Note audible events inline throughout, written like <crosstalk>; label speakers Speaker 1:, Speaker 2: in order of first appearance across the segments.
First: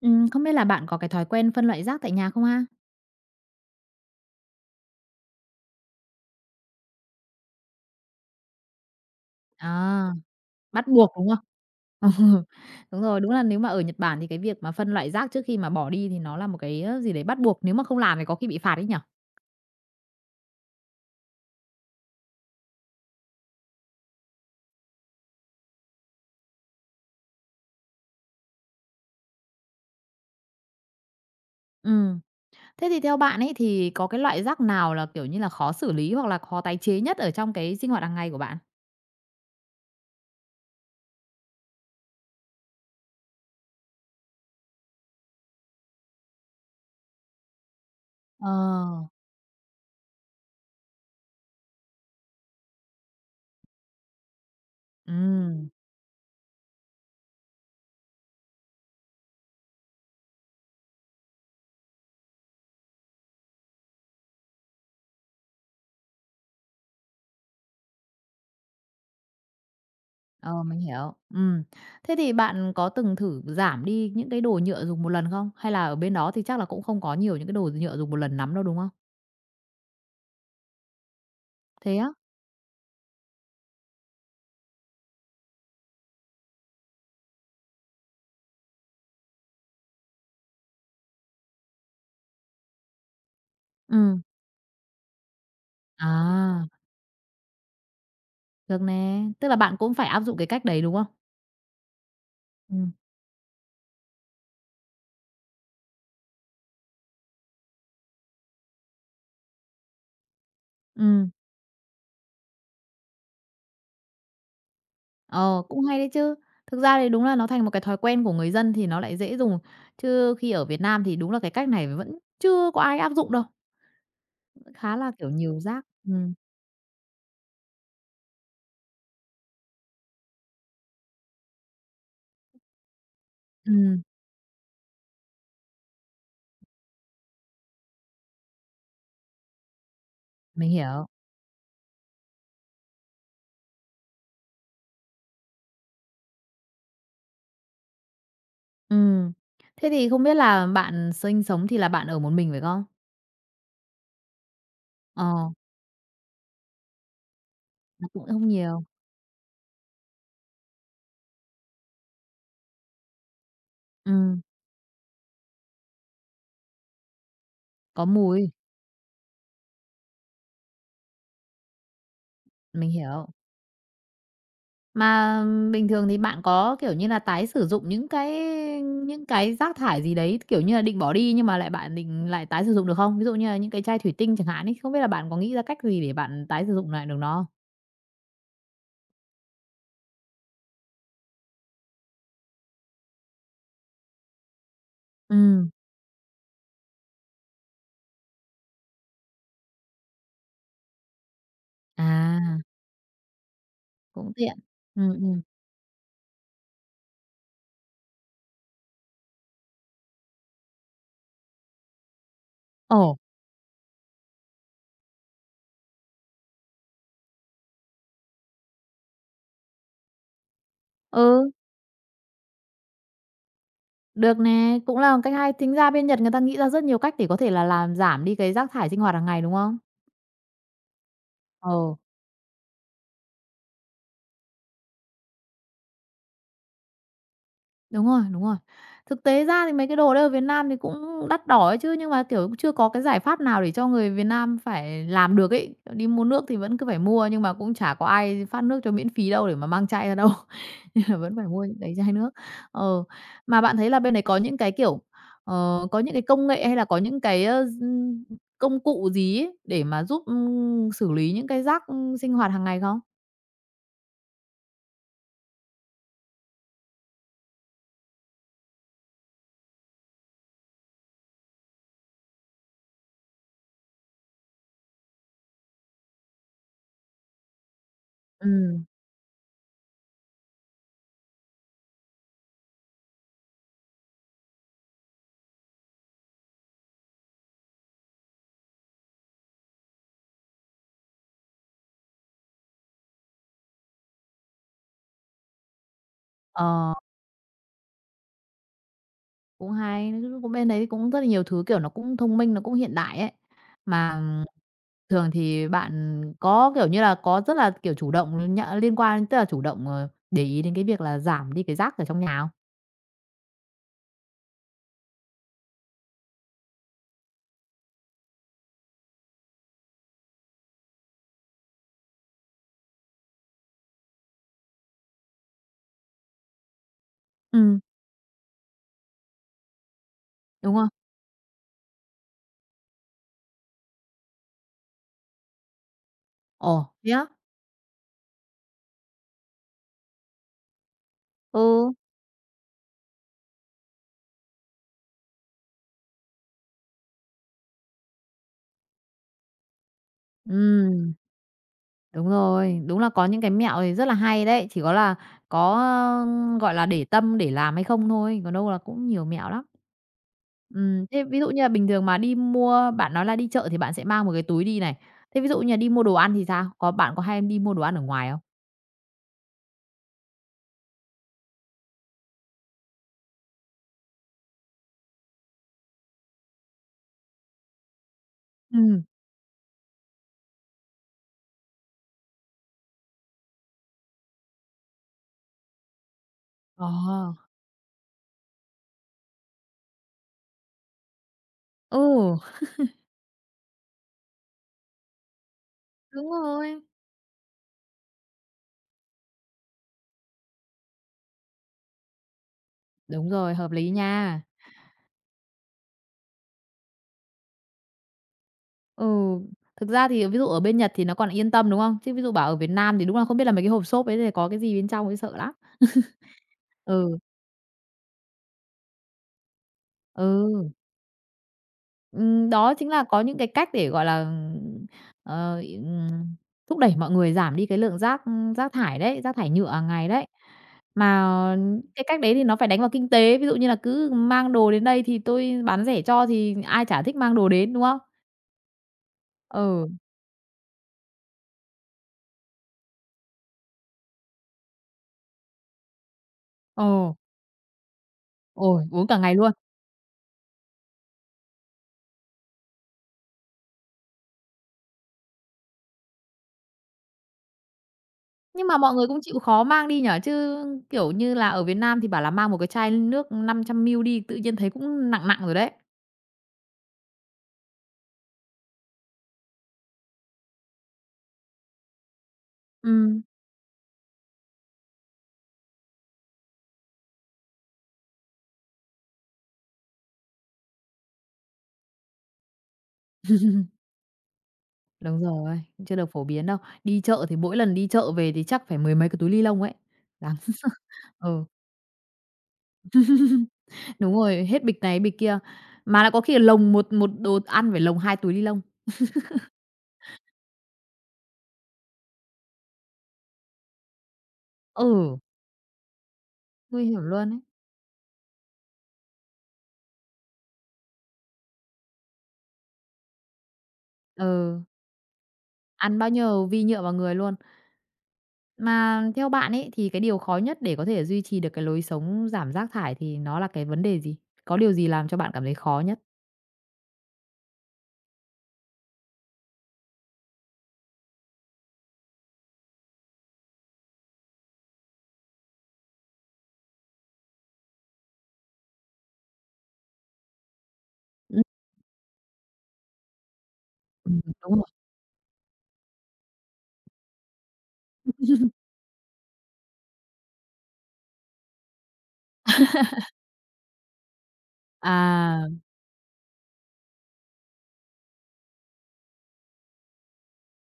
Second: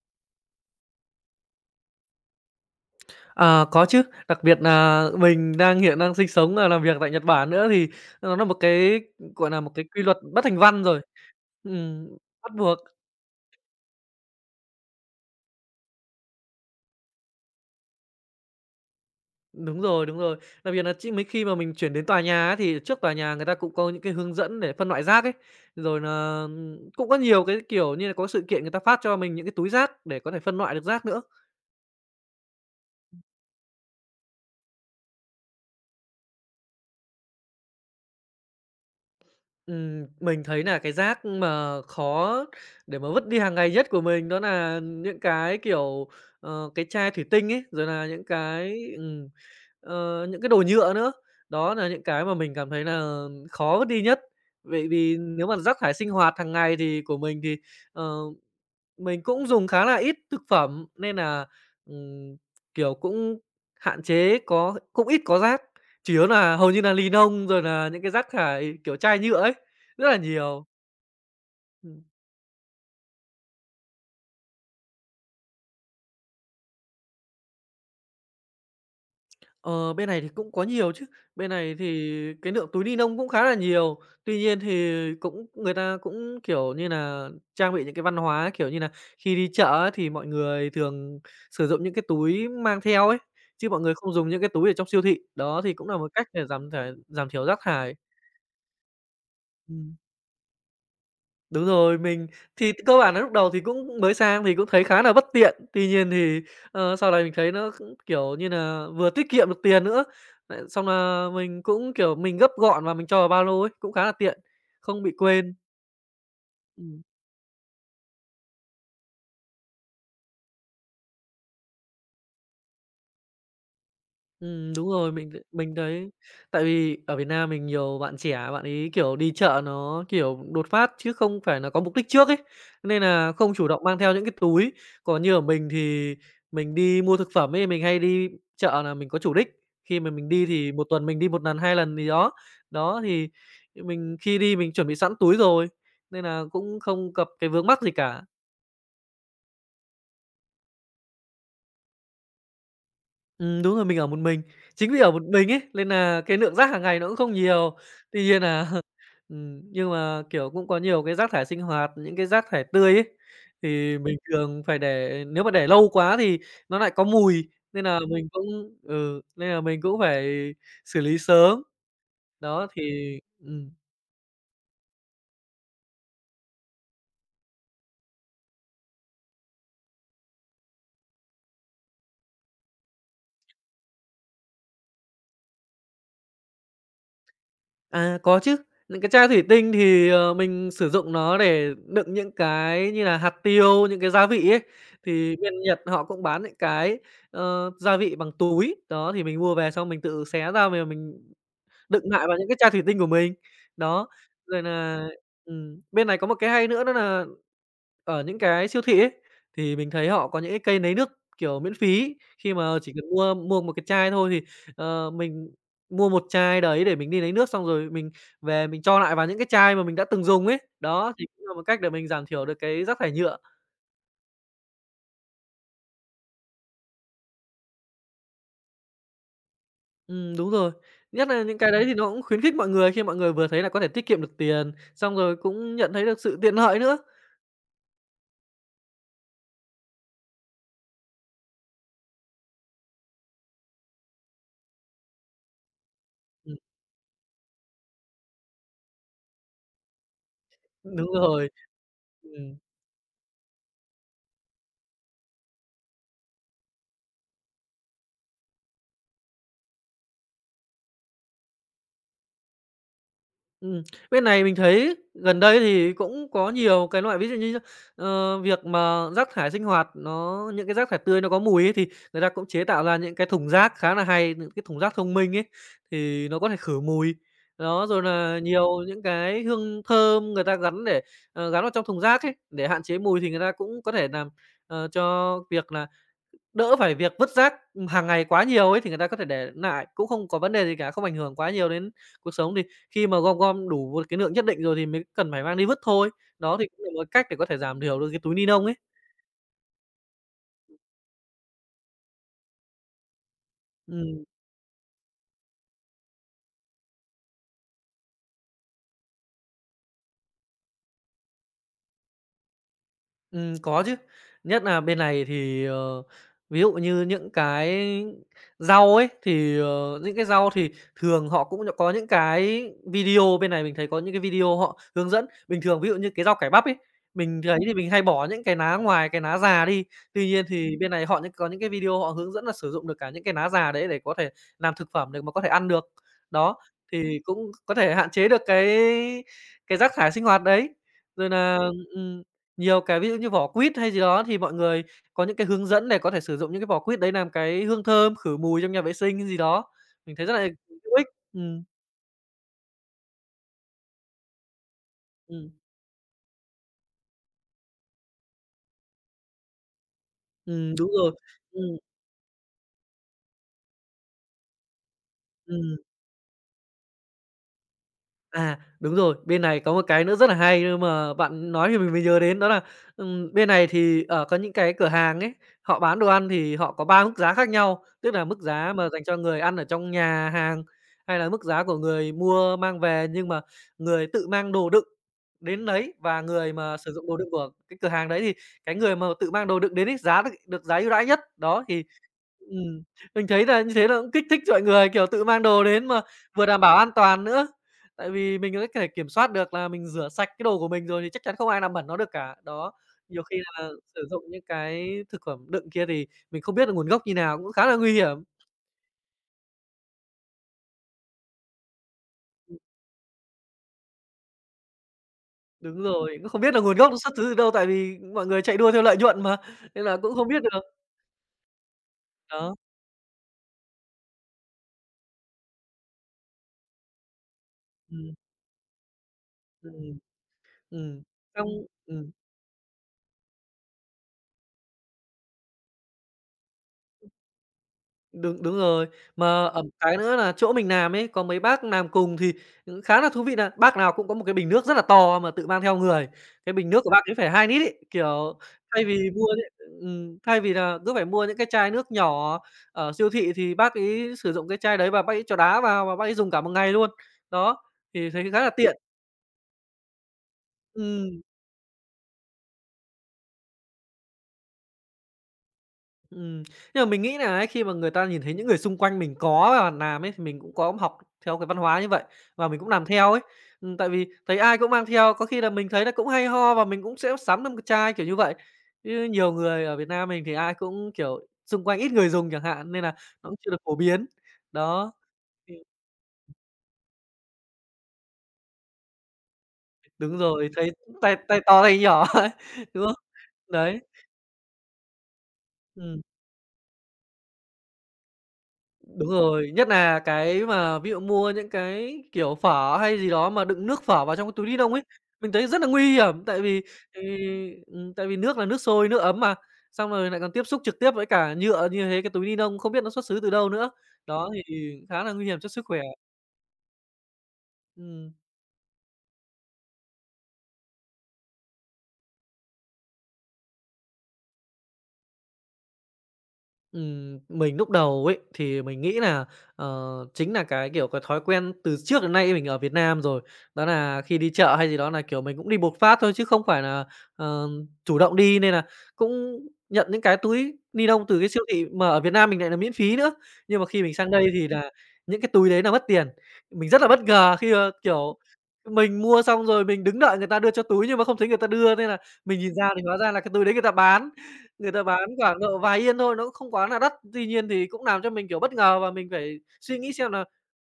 Speaker 1: Không biết là bạn có cái thói quen phân loại rác tại nhà không ha?
Speaker 2: Ờ, có chứ, đặc biệt là mình hiện đang sinh sống và làm việc tại Nhật Bản nữa thì nó là một cái, gọi là một cái quy
Speaker 1: À,
Speaker 2: luật bất thành văn
Speaker 1: bắt
Speaker 2: rồi.
Speaker 1: buộc, đúng không?
Speaker 2: Ừm,
Speaker 1: <laughs> Ừ,
Speaker 2: Bắt buộc.
Speaker 1: đúng rồi, đúng là nếu mà ở Nhật Bản thì cái việc mà phân loại rác trước khi mà bỏ đi thì nó là một cái, gì đấy bắt buộc, nếu mà không làm thì có khi bị phạt đấy nhở?
Speaker 2: Đúng rồi, đúng rồi. Đặc biệt là chi mấy khi mà mình chuyển đến tòa nhà á, thì trước tòa nhà người ta cũng có những cái hướng dẫn để phân loại rác ấy. Rồi là cũng có nhiều cái, kiểu như là, có sự kiện người ta phát cho mình những cái túi rác để có thể phân loại được rác nữa.
Speaker 1: Ừm. Thế thì theo bạn ấy thì có cái loại rác nào là, kiểu như là, khó xử lý hoặc là khó tái chế nhất ở trong cái sinh hoạt hàng ngày của bạn?
Speaker 2: Mình thấy là cái rác mà khó để mà vứt đi hàng ngày nhất của mình đó là những cái, kiểu, cái chai thủy tinh ấy, rồi là những
Speaker 1: Ờ,
Speaker 2: cái những cái đồ nhựa nữa. Đó là những cái mà mình cảm thấy là khó vứt đi nhất. Vậy vì nếu mà
Speaker 1: ừm,
Speaker 2: rác thải sinh hoạt hàng ngày thì của mình thì, ờ mình cũng dùng khá là ít thực phẩm nên là ừm, kiểu, cũng hạn chế có cũng ít có rác, chủ yếu là hầu như là lì nông rồi là những cái rác thải, kiểu, chai nhựa ấy, rất là
Speaker 1: ờ,
Speaker 2: nhiều.
Speaker 1: mình hiểu. Ừm.
Speaker 2: Ừm.
Speaker 1: Thế thì bạn có từng thử giảm đi những cái đồ nhựa dùng một lần không? Hay là ở bên đó thì chắc là cũng không có nhiều những cái đồ nhựa dùng một lần lắm đâu, đúng không?
Speaker 2: Ờ, bên này thì cũng có nhiều chứ, bên này
Speaker 1: Thế á?
Speaker 2: thì cái lượng túi ni lông cũng khá là nhiều. Tuy nhiên thì cũng người ta cũng, kiểu như là, trang bị những cái văn hóa, kiểu như là khi đi chợ á thì mọi người thường sử dụng những cái túi mang theo ấy, chứ mọi người không
Speaker 1: Ừ.
Speaker 2: dùng những cái túi ở trong siêu thị. Đó, thì cũng là một cách để
Speaker 1: À,
Speaker 2: giảm thải giảm thiểu rác thải.
Speaker 1: được nè, tức là bạn cũng
Speaker 2: Ừm.
Speaker 1: phải áp dụng cái cách đấy, đúng không?
Speaker 2: Đúng rồi, mình thì
Speaker 1: Ừ.
Speaker 2: cơ bản là lúc đầu thì cũng mới sang thì cũng thấy khá là bất tiện. Tuy nhiên thì, sau này mình thấy nó cũng, kiểu như là, vừa tiết kiệm được tiền nữa, lại xong là
Speaker 1: ừ,
Speaker 2: mình cũng, kiểu, mình gấp gọn và mình cho vào ba lô ấy, cũng khá là tiện, không bị quên.
Speaker 1: ờ, Cũng hay đấy chứ. Thực ra
Speaker 2: Ừm.
Speaker 1: thì đúng là nó thành một cái thói quen của người dân thì nó lại dễ dùng, chứ khi ở Việt Nam thì đúng là cái cách này vẫn chưa có ai áp dụng đâu, vẫn
Speaker 2: Đúng
Speaker 1: khá là,
Speaker 2: rồi,
Speaker 1: kiểu,
Speaker 2: mình th
Speaker 1: nhiều
Speaker 2: mình
Speaker 1: rác.
Speaker 2: thấy
Speaker 1: Ừm.
Speaker 2: tại vì ở Việt Nam mình nhiều bạn trẻ, bạn ấy, kiểu, đi chợ nó, kiểu, đột phát chứ không phải là có mục đích trước ấy, nên là không chủ động mang
Speaker 1: ừm,
Speaker 2: theo những cái túi. Còn như ở mình thì mình đi mua thực phẩm ấy, mình hay đi chợ là mình có chủ đích, khi mà mình đi
Speaker 1: mình
Speaker 2: thì một
Speaker 1: hiểu.
Speaker 2: tuần mình đi một lần, 2 lần gì đó. Đó, thì mình khi đi mình chuẩn bị sẵn túi rồi, nên là cũng không gặp cái vướng mắc gì cả.
Speaker 1: Ừm. Thế thì không biết là bạn sinh sống thì là bạn ở một mình phải không?
Speaker 2: Đúng rồi, mình ở một mình. Chính vì ở một
Speaker 1: Ờ,
Speaker 2: mình ấy, nên nà cái lượng rác hàng ngày nó cũng không nhiều.
Speaker 1: nó
Speaker 2: Tuy
Speaker 1: cũng
Speaker 2: nhiên
Speaker 1: không
Speaker 2: nà
Speaker 1: nhiều.
Speaker 2: <laughs> nhưng mà, kiểu, cũng có nhiều cái rác thải sinh hoạt, những cái rác thải tươi ấy, thì mình
Speaker 1: Ừm,
Speaker 2: thường phải để nếu mà để lâu quá thì nó lại có mùi, nên nà
Speaker 1: có
Speaker 2: mình
Speaker 1: mùi,
Speaker 2: cũng ừ, nên là mình cũng phải xử lý sớm. Đó,
Speaker 1: mình
Speaker 2: thì
Speaker 1: hiểu.
Speaker 2: ừm.
Speaker 1: Mà bình thường thì bạn có, kiểu như là, tái sử dụng những cái rác thải gì đấy, kiểu như là, định bỏ đi nhưng mà lại bạn định lại tái sử dụng được không? Ví dụ như là những cái chai thủy tinh chẳng hạn ấy, không biết là bạn có nghĩ ra cách gì để bạn tái sử dụng lại được nó không?
Speaker 2: À, có chứ. Những cái chai thủy tinh thì, mình sử dụng nó để đựng những cái như là hạt tiêu, những cái gia vị ấy. Thì bên
Speaker 1: Ừm,
Speaker 2: Nhật họ cũng bán những cái, gia vị bằng túi, đó, thì mình mua về xong mình tự xé ra mà mình đựng lại vào những cái
Speaker 1: à,
Speaker 2: chai thủy tinh của mình. Đó,
Speaker 1: cũng tiện.
Speaker 2: rồi nà
Speaker 1: Ừm, ừm.
Speaker 2: bên này có một cái hay nữa đó nà ở những cái siêu thị ấy, thì mình thấy họ có những cái cây lấy nước, kiểu, miễn phí, khi mà chỉ cần
Speaker 1: Ồ,
Speaker 2: mua mua một cái chai thôi thì, mình mua một chai đấy để mình đi lấy nước xong rồi mình về mình cho lại vào những cái chai mà mình đã từng dùng ấy. Đó, thì cũng
Speaker 1: ừ,
Speaker 2: là một cách để mình giảm thiểu được cái rác thải nhựa.
Speaker 1: được nè, cũng là một cách hay. Tính ra bên Nhật người ta nghĩ ra rất nhiều cách để có thể là làm giảm đi cái rác thải sinh hoạt hàng ngày, đúng không?
Speaker 2: Đúng rồi. Nhất nà những cái đấy
Speaker 1: Ờ.
Speaker 2: thì nó cũng khuyến khích mọi người, khi mọi người vừa thấy là có thể tiết kiệm được tiền, xong rồi cũng nhận thấy được sự tiện lợi nữa.
Speaker 1: Đúng rồi, đúng rồi. Thực tế ra thì mấy cái đồ đây ở Việt Nam thì cũng đắt đỏ ấy chứ, nhưng mà, kiểu, chưa có cái giải pháp nào để cho người Việt Nam phải làm được ấy. Kiểu, đi mua nước thì vẫn cứ phải mua, nhưng mà cũng chả có ai phát nước cho miễn phí đâu để mà mang chai ra đâu, <laughs> nên
Speaker 2: Đúng
Speaker 1: là vẫn phải
Speaker 2: rồi.
Speaker 1: mua những cái chai nước.
Speaker 2: Ừm,
Speaker 1: Ờ, mà bạn thấy là bên đấy có những cái, kiểu, có những cái công nghệ hay là có những cái, ơ, d công cụ gì ấy để mà giúp, xử lý những cái rác, sinh hoạt hàng ngày không?
Speaker 2: ừm. Bên này mình thấy gần đây thì cũng có nhiều cái loại ví dụ như, việc mà rác thải sinh hoạt nó những cái rác thải tươi nó có mùi ấy, thì người ta cũng chế tạo ra những cái thùng rác khá là hay, những cái thùng rác thông minh ấy, thì nó có thể khử mùi. Đó, rồi là nhiều
Speaker 1: Ừm,
Speaker 2: những cái hương thơm người ta gắn để, gắn vào trong thùng rác ấy, để hạn chế mùi thì người ta cũng có thể làm, cho việc là đỡ phải việc vứt rác, hàng ngày quá nhiều ấy thì người ta có thể để lại cũng không có vấn đề gì cả, không ảnh hưởng quá nhiều đến cuộc sống. Thì khi mà gom gom đủ một cái lượng nhất định rồi thì mới cần phải mang đi vứt thôi. Đó thì cũng là
Speaker 1: ờ.
Speaker 2: một cách để có thể giảm thiểu được cái túi ni lông ấy.
Speaker 1: Cũng hay, nói cũng bên đấy cũng rất là nhiều thứ, kiểu, nó cũng thông minh, nó cũng hiện đại ấy. Mà
Speaker 2: Ừm.
Speaker 1: thường thì bạn có, kiểu như là, có rất là, kiểu, chủ động nh liên quan tức là chủ động, để ý đến cái việc là giảm đi cái rác ở trong nhà không?
Speaker 2: Có chứ. Nhất là bên này thì, ví dụ như những cái rau ấy, thì, những cái rau thì thường họ cũng có những cái video, bên này mình thấy có những cái video họ hướng dẫn. Bình thường ví dụ như cái rau cải bắp ấy, mình thấy thì
Speaker 1: Ừm.
Speaker 2: mình hay bỏ những cái lá ngoài cái lá già đi. Tuy nhiên
Speaker 1: Đúng
Speaker 2: thì
Speaker 1: không?
Speaker 2: bên này họ những có những cái video họ hướng dẫn là sử dụng được cả những cái lá già đấy để có thể làm thực phẩm được mà có thể ăn được. Đó,
Speaker 1: Ồ, thế
Speaker 2: thì
Speaker 1: á?
Speaker 2: cũng có thể hạn chế được cái rác thải sinh hoạt đấy. Rồi là
Speaker 1: Ừ,
Speaker 2: ừm, nhiều cái ví dụ như vỏ quýt hay gì đó thì mọi người có những cái hướng dẫn để có thể sử dụng những cái vỏ quýt đấy làm cái hương thơm, khử mùi trong nhà vệ sinh hay gì đó. Mình thấy rất là hữu ích.
Speaker 1: ừm.
Speaker 2: Ừm,
Speaker 1: Đúng rồi, đúng là có những cái mẹo thì rất là hay đấy, chỉ có là
Speaker 2: ừm,
Speaker 1: có, gọi là, để tâm để làm hay không thôi, còn đâu là cũng nhiều mẹo lắm.
Speaker 2: đúng rồi.
Speaker 1: Thế ví dụ như là
Speaker 2: Ừm,
Speaker 1: bình thường mà đi mua bạn nói là đi chợ thì bạn sẽ mang một cái túi đi này, thế ví dụ như là
Speaker 2: ừm.
Speaker 1: đi mua đồ ăn thì sao? Có bạn có hay đi mua đồ ăn ở ngoài không?
Speaker 2: À, đúng rồi, bên này có một cái nữa rất là hay nhưng mà bạn nói thì mình mới nhớ đến đó là, bên này thì, ở có những cái cửa hàng ấy, họ bán đồ ăn thì họ có 3 mức giá khác nhau, tức là mức giá mà
Speaker 1: Ừm.
Speaker 2: dành cho người ăn ở trong nhà hàng, hay là mức giá của người mua mang về nhưng mà người tự mang đồ đựng đến lấy và người mà
Speaker 1: Ờ,
Speaker 2: sử dụng đồ đựng của cái cửa hàng đấy thì cái người mà tự mang đồ đựng đến ấy giá được được giá ưu đãi nhất. Đó, thì
Speaker 1: ừ,
Speaker 2: ừm, mình thấy là như thế là cũng kích thích mọi người, kiểu, tự mang đồ đến mà
Speaker 1: đúng
Speaker 2: vừa đảm bảo
Speaker 1: rồi,
Speaker 2: an toàn nữa. Tại vì mình có thể kiểm soát được là mình rửa sạch cái đồ của mình rồi thì chắc chắn không ai làm bẩn nó được cả. Đó, nhiều
Speaker 1: đúng
Speaker 2: khi
Speaker 1: rồi,
Speaker 2: là
Speaker 1: hợp lý
Speaker 2: sử dụng
Speaker 1: nha.
Speaker 2: những cái thực phẩm đựng kia thì mình không biết được nguồn gốc như nào cũng khá là nguy hiểm.
Speaker 1: Ừ, thực ra thì ví dụ ở bên Nhật thì nó còn yên tâm, đúng không? Chứ ví dụ bảo ở Việt Nam thì đúng là không biết là mấy cái hộp xốp ấy thì có cái gì bên trong ấy sợ lắm.
Speaker 2: Đúng rồi, cũng không biết là nguồn gốc nó xuất
Speaker 1: Ừ,
Speaker 2: xứ từ đâu tại vì mọi người chạy đua theo lợi nhuận mà, nên là cũng không biết được.
Speaker 1: ừ.
Speaker 2: Đó,
Speaker 1: Đó chính là có những cái cách để, gọi là, ờ, ừm, thúc đẩy mọi người giảm đi cái lượng
Speaker 2: ừm,
Speaker 1: rác rác thải đấy, rác thải nhựa hàng
Speaker 2: ừm,
Speaker 1: ngày đấy.
Speaker 2: ừm,
Speaker 1: Mà
Speaker 2: xong
Speaker 1: cái
Speaker 2: ừm.
Speaker 1: cách đấy thì nó phải đánh vào kinh tế, ví dụ như là cứ mang đồ đến đây thì tôi bán rẻ cho thì ai chả thích mang đồ đến, đúng không?
Speaker 2: Đúng, đúng rồi. Mà, ừm.
Speaker 1: Ừ,
Speaker 2: Cái nữa là chỗ mình làm ấy, có mấy bác làm cùng thì, khá là thú vị nà bác nào cũng có một cái bình nước rất là to mà tự mang theo người. Cái bình nước
Speaker 1: ồ,
Speaker 2: của bác ấy phải 2 lít ấy, kiểu,
Speaker 1: ôi, uống cả ngày luôn.
Speaker 2: thay vì là cứ phải mua những cái chai nước nhỏ ở siêu thị thì bác ấy sử dụng cái chai đấy và bác ấy cho đá vào và bác ấy dùng cả một ngày luôn. Đó, thì thấy khá là
Speaker 1: Nhưng
Speaker 2: tiện.
Speaker 1: mà mọi người cũng chịu khó mang đi nhở chứ, kiểu
Speaker 2: Ừm.
Speaker 1: như là, ở Việt Nam thì bảo là mang một cái chai nước 500 ml đi, tự nhiên thấy cũng nặng nặng rồi đấy.
Speaker 2: Ừm, nhưng mà mình nghĩ là ấy, khi mà người ta nhìn thấy những người xung quanh mình có và làm ấy, thì mình cũng có học theo cái văn hóa như vậy và mình cũng làm theo
Speaker 1: Ừ.
Speaker 2: ấy. Tại vì thấy ai cũng mang theo, có khi là mình thấy là cũng hay ho và mình cũng sẽ sắm thêm cái chai, kiểu như vậy. Chứ nhiều người ở Việt Nam mình thì ai cũng, kiểu, xung quanh ít người dùng chẳng hạn, nên là nó cũng chưa được phổ biến. Đó,
Speaker 1: Đúng
Speaker 2: thì
Speaker 1: rồi, chưa được phổ biến đâu. Đi chợ thì mỗi lần đi chợ về thì chắc phải mười mấy cái túi ni lông ấy.
Speaker 2: đúng
Speaker 1: Đáng
Speaker 2: rồi, thấy
Speaker 1: <laughs>
Speaker 2: tay tay
Speaker 1: ừ,
Speaker 2: to tay nhỏ ấy, <laughs> đúng không? Đấy,
Speaker 1: đúng rồi, hết bịch này bịch kia,
Speaker 2: ừm.
Speaker 1: mà lại có khi là lồng một một đồ ăn phải lồng hai túi ni lông.
Speaker 2: Đúng rồi, nhất là cái mà ví dụ mua những cái, kiểu, phở hay gì đó mà đựng nước phở vào trong cái túi ni lông ấy,
Speaker 1: Ừ,
Speaker 2: mình thấy rất là nguy hiểm, tại vì
Speaker 1: nguy hiểm
Speaker 2: tại
Speaker 1: luôn ấy.
Speaker 2: vì, ừm, tại vì nước là nước sôi, nước ấm mà, xong rồi lại còn tiếp xúc trực tiếp với cả nhựa như thế, cái túi ni lông không biết nó xuất xứ từ đâu nữa. Đó, thì
Speaker 1: Ừ,
Speaker 2: khá là nguy hiểm cho sức khỏe.
Speaker 1: ăn bao nhiêu vi nhựa vào người luôn.
Speaker 2: Ừm.
Speaker 1: Mà theo bạn ấy thì cái điều khó nhất để có thể duy trì được cái lối sống giảm rác thải thì nó là cái vấn đề gì? Có điều gì làm cho bạn cảm thấy khó nhất?
Speaker 2: Mình lúc đầu ấy, thì mình nghĩ là chính là cái, kiểu, cái thói quen từ trước đến nay mình ở Việt Nam rồi. Đó là khi đi chợ hay gì đó là kiểu, mình cũng đi bột phát thôi chứ không phải là ờ, chủ động đi, nên là cũng nhận những cái túi ni lông từ cái siêu thị mà ở Việt Nam mình lại là miễn phí nữa. Nhưng mà khi mình sang đây thì
Speaker 1: Đúng rồi.
Speaker 2: là những cái túi đấy là mất tiền. Mình rất là bất ngờ khi mà, kiểu, mình mua xong rồi mình đứng đợi người ta đưa cho túi nhưng mà không thấy người ta đưa, nên là mình nhìn ra thì hóa ra là cái túi đấy người ta bán. Người ta bán khoảng
Speaker 1: À,
Speaker 2: độ vài Yên thôi, nó cũng không quá là đắt. Tuy nhiên thì cũng làm cho mình, kiểu, bất ngờ và mình phải suy nghĩ xem là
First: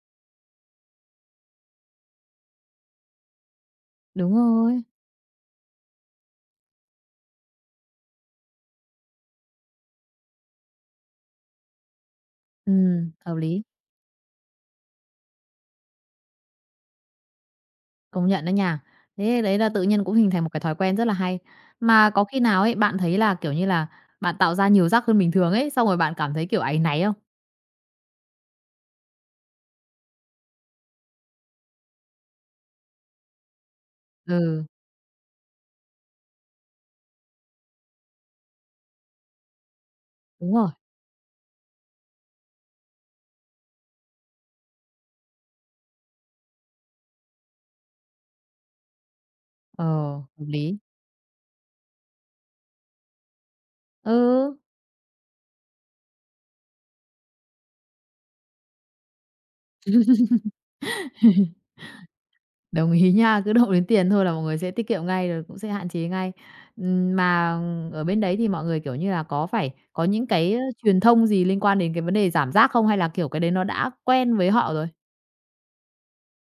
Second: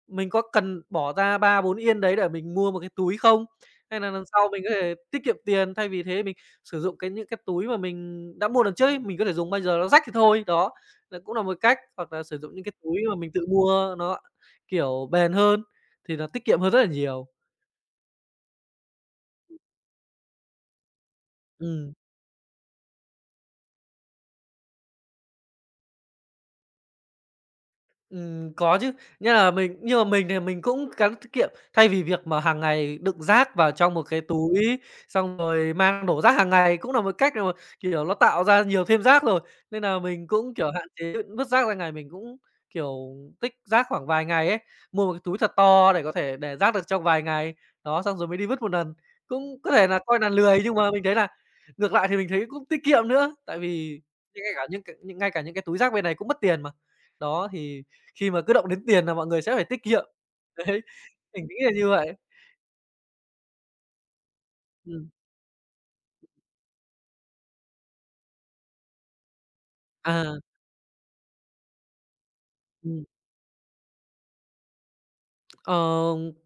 Speaker 2: mình có cần bỏ ra 3-4 Yên đấy để mình mua một cái túi không? Hay là lần
Speaker 1: đúng
Speaker 2: sau mình có
Speaker 1: rồi.
Speaker 2: thể tiết kiệm tiền, thay vì thế mình sử dụng cái những cái túi mà mình đã mua lần trước ấy, mình có thể dùng bây giờ nó rách thì thôi. Đó, là cũng là một cách, hoặc là sử dụng những cái túi mà mình
Speaker 1: Hợp
Speaker 2: tự
Speaker 1: lý.
Speaker 2: mua nó, kiểu, bền hơn thì nó tiết kiệm hơn rất là nhiều.
Speaker 1: Công nhận đó nha. Thế đấy là tự nhiên cũng hình thành một cái thói quen rất là hay.
Speaker 2: Ừm.
Speaker 1: Mà có khi nào ấy, bạn thấy là, kiểu như là, bạn tạo ra nhiều rác hơn bình thường ấy, xong rồi bạn cảm thấy, kiểu, áy náy không?
Speaker 2: Có chứ, nghĩa là mình nhưng mà mình thì mình cũng gắng tiết kiệm. Thay vì việc mà hàng ngày đựng rác vào trong một cái
Speaker 1: Ừ,
Speaker 2: túi, xong rồi mang đổ rác hàng ngày cũng là một cách mà, kiểu, nó tạo ra nhiều thêm rác rồi, nên là mình
Speaker 1: đúng
Speaker 2: cũng,
Speaker 1: rồi.
Speaker 2: kiểu, hạn chế vứt rác ra ngày. Mình cũng, kiểu, tích rác khoảng vài ngày ấy, mua một cái túi thật to để có thể để rác được trong vài ngày, đó, xong rồi mới đi vứt một lần. Cũng có
Speaker 1: Ờ,
Speaker 2: thể là coi là
Speaker 1: hợp
Speaker 2: lười, nhưng
Speaker 1: lý.
Speaker 2: mà mình thấy là ngược lại thì mình thấy cũng tiết kiệm nữa, tại vì ngay
Speaker 1: Ừ.
Speaker 2: cả những cái những ngay cả những cái túi rác bên này cũng mất tiền mà. Đó, thì khi mà cứ động đến tiền là mọi người sẽ phải tiết kiệm. <laughs> Đấy, mình nghĩ là
Speaker 1: <laughs>
Speaker 2: như vậy.
Speaker 1: Đồng ý nha, cứ động đến tiền thôi là mọi người sẽ tiết kiệm
Speaker 2: Ừm,
Speaker 1: ngay, rồi cũng sẽ hạn chế ngay. Mà ở bên đấy thì mọi người, kiểu như là, có phải có những
Speaker 2: à,
Speaker 1: cái truyền thông gì liên quan đến cái vấn đề giảm rác không? Hay
Speaker 2: ừm.
Speaker 1: là, kiểu, cái đấy nó đã quen với họ rồi?
Speaker 2: Ờ,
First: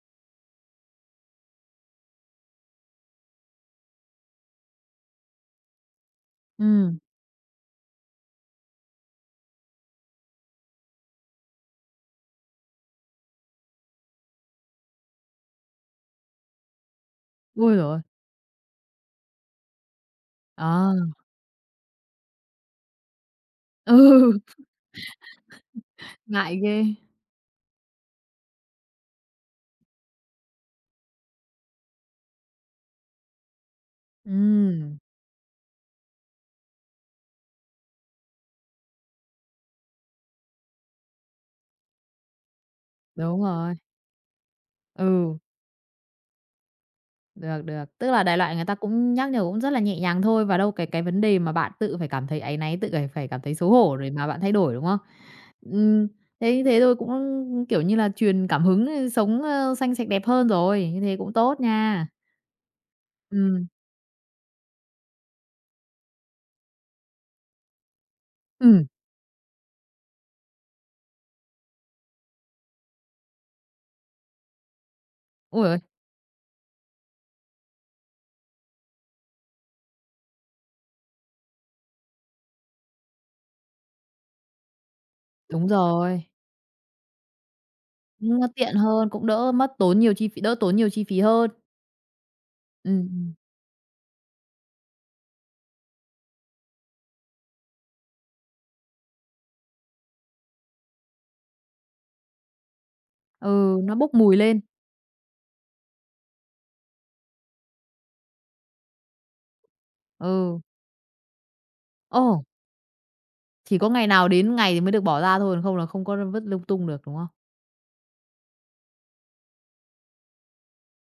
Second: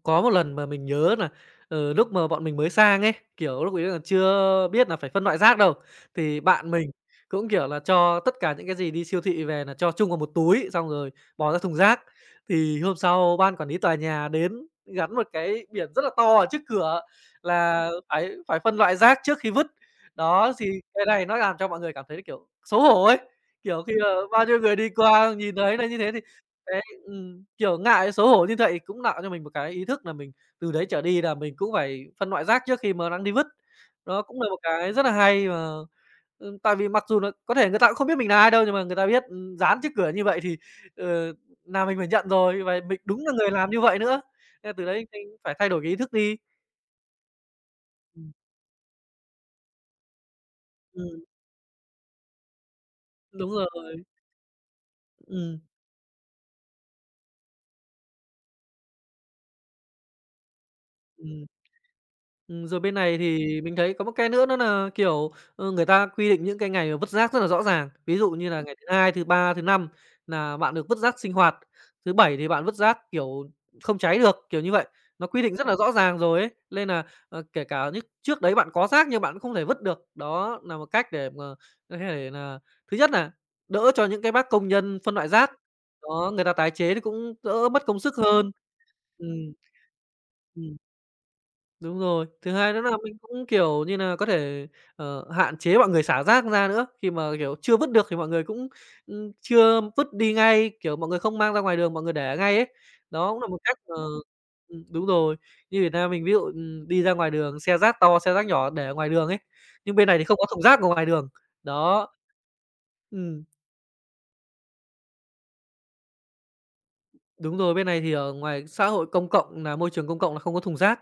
Speaker 2: có một lần mà mình nhớ là lúc mà bọn mình mới sang ấy, kiểu, lúc ấy là chưa biết là phải phân loại rác đâu, thì bạn mình
Speaker 1: Ừm.
Speaker 2: cũng, kiểu là, cho tất cả những cái gì đi siêu thị về là cho chung vào một túi, xong rồi bỏ ra thùng rác. Thì hôm sau ban quản lý tòa nhà đến gắn một cái biển rất là to ở trước cửa
Speaker 1: Ôi giời
Speaker 2: là
Speaker 1: ơi!
Speaker 2: phải phải phân loại rác trước khi vứt. Đó, thì
Speaker 1: Ờ.
Speaker 2: cái này nó làm cho mọi người cảm thấy, kiểu, xấu hổ ấy, kiểu, khi
Speaker 1: Ừ,
Speaker 2: mà bao nhiêu
Speaker 1: <laughs>
Speaker 2: người đi qua nhìn thấy nà như thế thì
Speaker 1: ngại ghê.
Speaker 2: Kiểu, ngại xấu hổ như vậy cũng tạo cho mình một cái ý thức là mình từ đấy trở đi là mình cũng phải phân loại rác trước khi mà đang đi vứt. Đó cũng là một cái
Speaker 1: Ừm,
Speaker 2: rất là hay mà, tại vì mặc dù là có thể người ta cũng không biết mình là ai đâu, nhưng mà người ta biết, dán trước cửa như vậy thì, ờ, là mình phải nhận rồi và mình đúng là
Speaker 1: đúng
Speaker 2: người làm
Speaker 1: rồi.
Speaker 2: như vậy nữa. Nên là từ đấy mình
Speaker 1: Ừ,
Speaker 2: phải thay đổi cái ý thức đi.
Speaker 1: được, được. Tức là
Speaker 2: Ừm,
Speaker 1: đại loại người ta cũng nhắc nhở cũng rất là nhẹ nhàng thôi và đâu cái vấn
Speaker 2: ừm,
Speaker 1: đề mà bạn tự phải cảm thấy áy náy, tự phải phải cảm
Speaker 2: đúng
Speaker 1: thấy
Speaker 2: rồi.
Speaker 1: xấu hổ rồi mà bạn thay đổi, đúng không?
Speaker 2: Ừm,
Speaker 1: Ừm, thế thế thôi cũng, kiểu như là, truyền cảm hứng, sống, xanh sạch đẹp hơn rồi, như thế cũng
Speaker 2: ừm.
Speaker 1: tốt nha.
Speaker 2: Rồi bên này thì
Speaker 1: Ừm,
Speaker 2: mình thấy có một cái nữa đó là kiểu, người ta quy định những cái ngày vứt rác rất là rõ ràng. Ví dụ như là ngày
Speaker 1: ừm,
Speaker 2: thứ Hai, thứ Ba, thứ Năm là bạn được vứt rác sinh hoạt, thứ Bảy thì bạn vứt rác, kiểu, không cháy được, kiểu như vậy. Nó quy định
Speaker 1: ôi
Speaker 2: rất
Speaker 1: giời
Speaker 2: là
Speaker 1: ơi,
Speaker 2: rõ ràng rồi ấy, lên nà, kể cả như trước đấy bạn có rác nhưng bạn cũng không thể vứt được. Đó là một cách để mà có thể nà thứ nhất là đỡ cho những cái bác công nhân phân loại rác,
Speaker 1: đúng rồi,
Speaker 2: đó, người ta tái chế thì cũng đỡ mất công sức
Speaker 1: nhưng nó
Speaker 2: hơn.
Speaker 1: tiện hơn, cũng
Speaker 2: Ừm.
Speaker 1: đỡ tốn
Speaker 2: Ừm.
Speaker 1: nhiều chi phí hơn.
Speaker 2: Đúng rồi. Thứ hai nữa là
Speaker 1: Ừm,
Speaker 2: mình
Speaker 1: ừm,
Speaker 2: cũng, kiểu như nà, có thể, hạn chế mọi người xả rác ra nữa. Khi mà, kiểu, chưa vứt được thì mọi người cũng, chưa vứt đi ngay, kiểu, mọi người không mang ra ngoài đường, mọi người để ngay ấy. Đó cũng là một
Speaker 1: ừ,
Speaker 2: cách
Speaker 1: nó bốc mùi lên,
Speaker 2: đúng rồi. Như Việt Nam mình ví dụ, đi ra ngoài đường, xe rác to, xe rác nhỏ để ở ngoài đường ấy, nhưng bên này thì không có
Speaker 1: ừ,
Speaker 2: thùng rác ở ngoài đường. Đó.
Speaker 1: ờ.
Speaker 2: Ừm,
Speaker 1: Chỉ có ngày nào đến ngày thì mới được bỏ ra thôi, còn không là không có vứt lung tung được, đúng không?
Speaker 2: đúng rồi. Bên này thì ở ngoài xã hội công cộng nà môi trường công cộng là không có thùng rác,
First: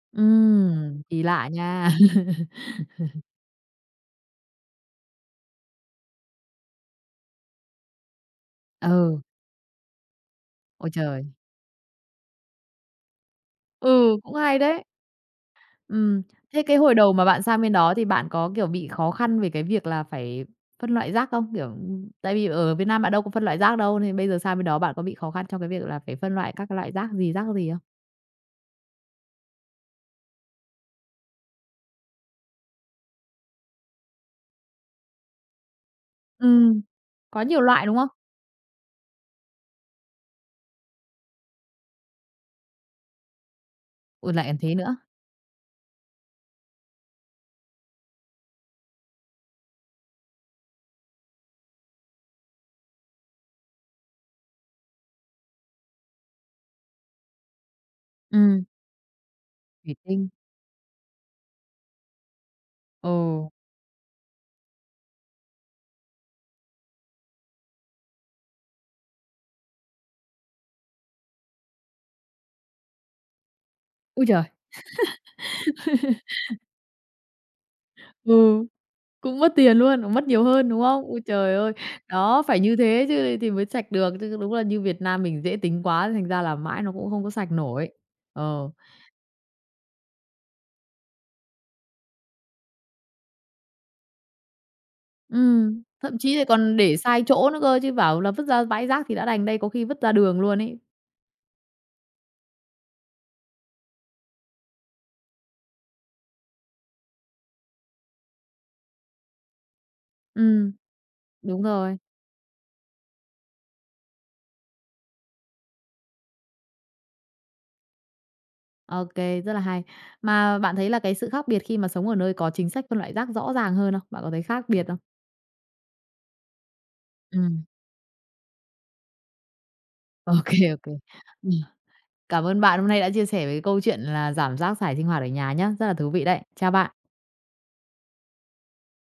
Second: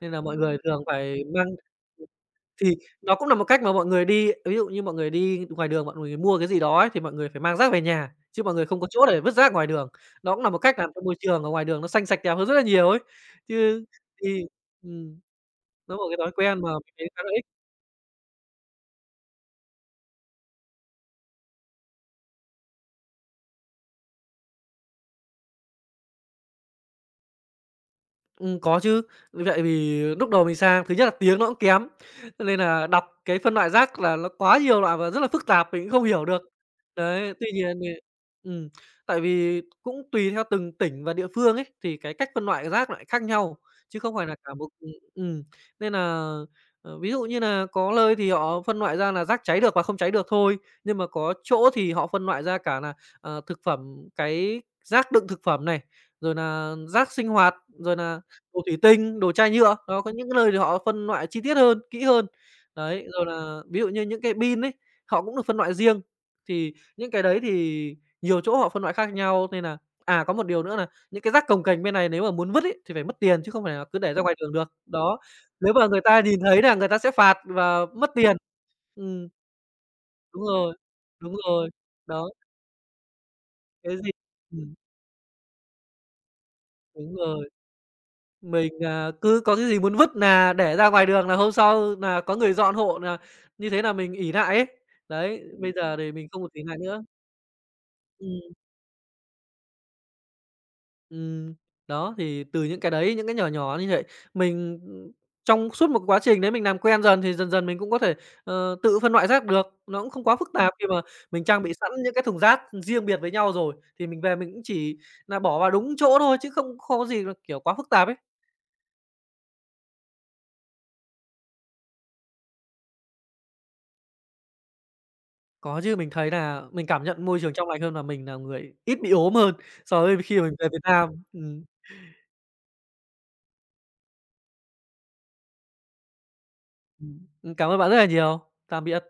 Speaker 2: nên là mọi người thường phải
Speaker 1: Kỳ lạ
Speaker 2: mang.
Speaker 1: nha. <laughs>
Speaker 2: Thì nó cũng là một cách mà mọi người đi ví dụ như mọi người đi ngoài đường, mọi người mua cái gì đó ấy, thì mọi người phải mang rác về nhà, chứ mọi người không có chỗ để
Speaker 1: Ừ,
Speaker 2: vứt rác ngoài đường. Nó cũng là một cách
Speaker 1: ôi
Speaker 2: làm cho môi
Speaker 1: trời!
Speaker 2: trường ở ngoài đường nó xanh sạch đẹp hơn rất là nhiều ấy. Chứ
Speaker 1: Ừ, cũng
Speaker 2: thì
Speaker 1: hay đấy.
Speaker 2: ừm, nó một cái
Speaker 1: Ừm,
Speaker 2: thói quen
Speaker 1: thế
Speaker 2: mà
Speaker 1: cái
Speaker 2: mình
Speaker 1: hồi
Speaker 2: thấy
Speaker 1: đầu
Speaker 2: khá
Speaker 1: mà
Speaker 2: là
Speaker 1: bạn
Speaker 2: ích.
Speaker 1: sang bên đó thì bạn có, kiểu, bị khó khăn về cái việc là phải phân loại rác không? Kiểu, tại vì ở Việt Nam bạn đâu có phân loại rác đâu, nên bây giờ sang bên đó bạn có bị khó khăn trong cái việc là phải phân loại các loại rác gì không?
Speaker 2: Có chứ. Vậy vì lúc đầu mình sang, thứ nhất là tiếng nó cũng kém, cho nên là đọc cái phân loại rác là nó quá nhiều loại và rất là phức tạp, mình cũng không hiểu được.
Speaker 1: Ừm,
Speaker 2: Đấy,
Speaker 1: có
Speaker 2: tuy
Speaker 1: nhiều
Speaker 2: nhiên
Speaker 1: loại,
Speaker 2: thì
Speaker 1: đúng không?
Speaker 2: ừm, tại vì cũng tùy theo từng tỉnh và địa phương ấy, thì cái cách phân loại rác lại khác nhau, chứ không phải
Speaker 1: Ôi,
Speaker 2: là
Speaker 1: lại
Speaker 2: cả
Speaker 1: còn
Speaker 2: một
Speaker 1: thế nữa.
Speaker 2: nên là ví dụ như là có nơi thì họ phân loại ra là rác cháy được và không cháy được thôi, nhưng mà có chỗ thì họ phân loại ra cả là thực phẩm cái rác đựng thực phẩm này, rồi là rác sinh hoạt, rồi là đồ
Speaker 1: Ừm,
Speaker 2: thủy tinh, đồ chai nhựa,
Speaker 1: thủy
Speaker 2: nó có
Speaker 1: tinh.
Speaker 2: những cái nơi thì họ phân loại chi tiết hơn, kỹ hơn. Đấy,
Speaker 1: Ồ.
Speaker 2: rồi là ví dụ như những cái pin ấy, họ cũng được phân loại riêng. Thì những cái đấy thì nhiều chỗ họ phân loại khác nhau nên là à, có một điều nữa là những cái rác cồng kềnh bên này nếu mà muốn vứt ấy, thì phải mất tiền chứ không phải là cứ để ra
Speaker 1: Ôi
Speaker 2: ngoài
Speaker 1: trời!
Speaker 2: đường được. Đó, nếu mà người ta nhìn thấy là người ta sẽ phạt và mất tiền.
Speaker 1: Ừ.
Speaker 2: Ừm,
Speaker 1: Cũng mất tiền luôn, cũng mất nhiều
Speaker 2: đúng
Speaker 1: hơn,
Speaker 2: rồi,
Speaker 1: đúng không? Ôi
Speaker 2: đúng
Speaker 1: trời
Speaker 2: rồi,
Speaker 1: ơi!
Speaker 2: đó,
Speaker 1: Đó, phải như thế chứ thì mới sạch
Speaker 2: cái gì
Speaker 1: được, chứ đúng là
Speaker 2: ừm,
Speaker 1: như Việt Nam mình dễ tính quá, thành ra là mãi nó cũng
Speaker 2: đúng
Speaker 1: không có
Speaker 2: rồi.
Speaker 1: sạch nổi. Ờ,
Speaker 2: Mình, à, cứ có cái gì muốn vứt là để ra ngoài đường là hôm sau là có người dọn hộ là như thế là mình ỷ lại ấy. Đấy, bây giờ thì
Speaker 1: thậm
Speaker 2: mình
Speaker 1: chí
Speaker 2: không
Speaker 1: lại
Speaker 2: còn ỷ
Speaker 1: còn
Speaker 2: lại
Speaker 1: để
Speaker 2: nữa.
Speaker 1: sai chỗ nữa cơ, chứ bảo là
Speaker 2: Ừm,
Speaker 1: vứt ra bãi rác thì đã đành, đây có khi vứt ra đường luôn ấy.
Speaker 2: ừm, đó, thì từ những cái đấy, những cái nhỏ nhỏ như vậy, mình, trong suốt một quá trình đấy mình làm quen dần thì dần dần mình cũng có thể, tự phân loại rác được, nó cũng không quá phức
Speaker 1: Ừm,
Speaker 2: tạp khi mà mình
Speaker 1: đúng
Speaker 2: trang bị sẵn
Speaker 1: rồi.
Speaker 2: những cái thùng rác riêng biệt với nhau rồi, thì mình về mình cũng chỉ là bỏ vào đúng chỗ thôi chứ không không có gì là, kiểu, quá phức tạp ấy.
Speaker 1: Ô kê, rất là hay. Mà bạn thấy là cái sự khác biệt khi mà sống ở nơi có chính sách phân loại rác rõ ràng hơn không? Bạn có thấy khác biệt không?
Speaker 2: Có chứ, mình thấy là mình cảm nhận môi trường
Speaker 1: Ừm,
Speaker 2: trong lành hơn và mình là người ít bị ốm hơn so với
Speaker 1: ô
Speaker 2: khi mà mình về
Speaker 1: kê, ô
Speaker 2: Việt
Speaker 1: kê.
Speaker 2: Nam.
Speaker 1: Ừm. Cảm ơn bạn hôm nay đã chia sẻ về cái câu chuyện là giảm rác thải sinh hoạt ở nhà nhé rất là thú vị đấy. Chào bạn.
Speaker 2: Ừm, cảm ơn bạn rất là nhiều. Tạm biệt.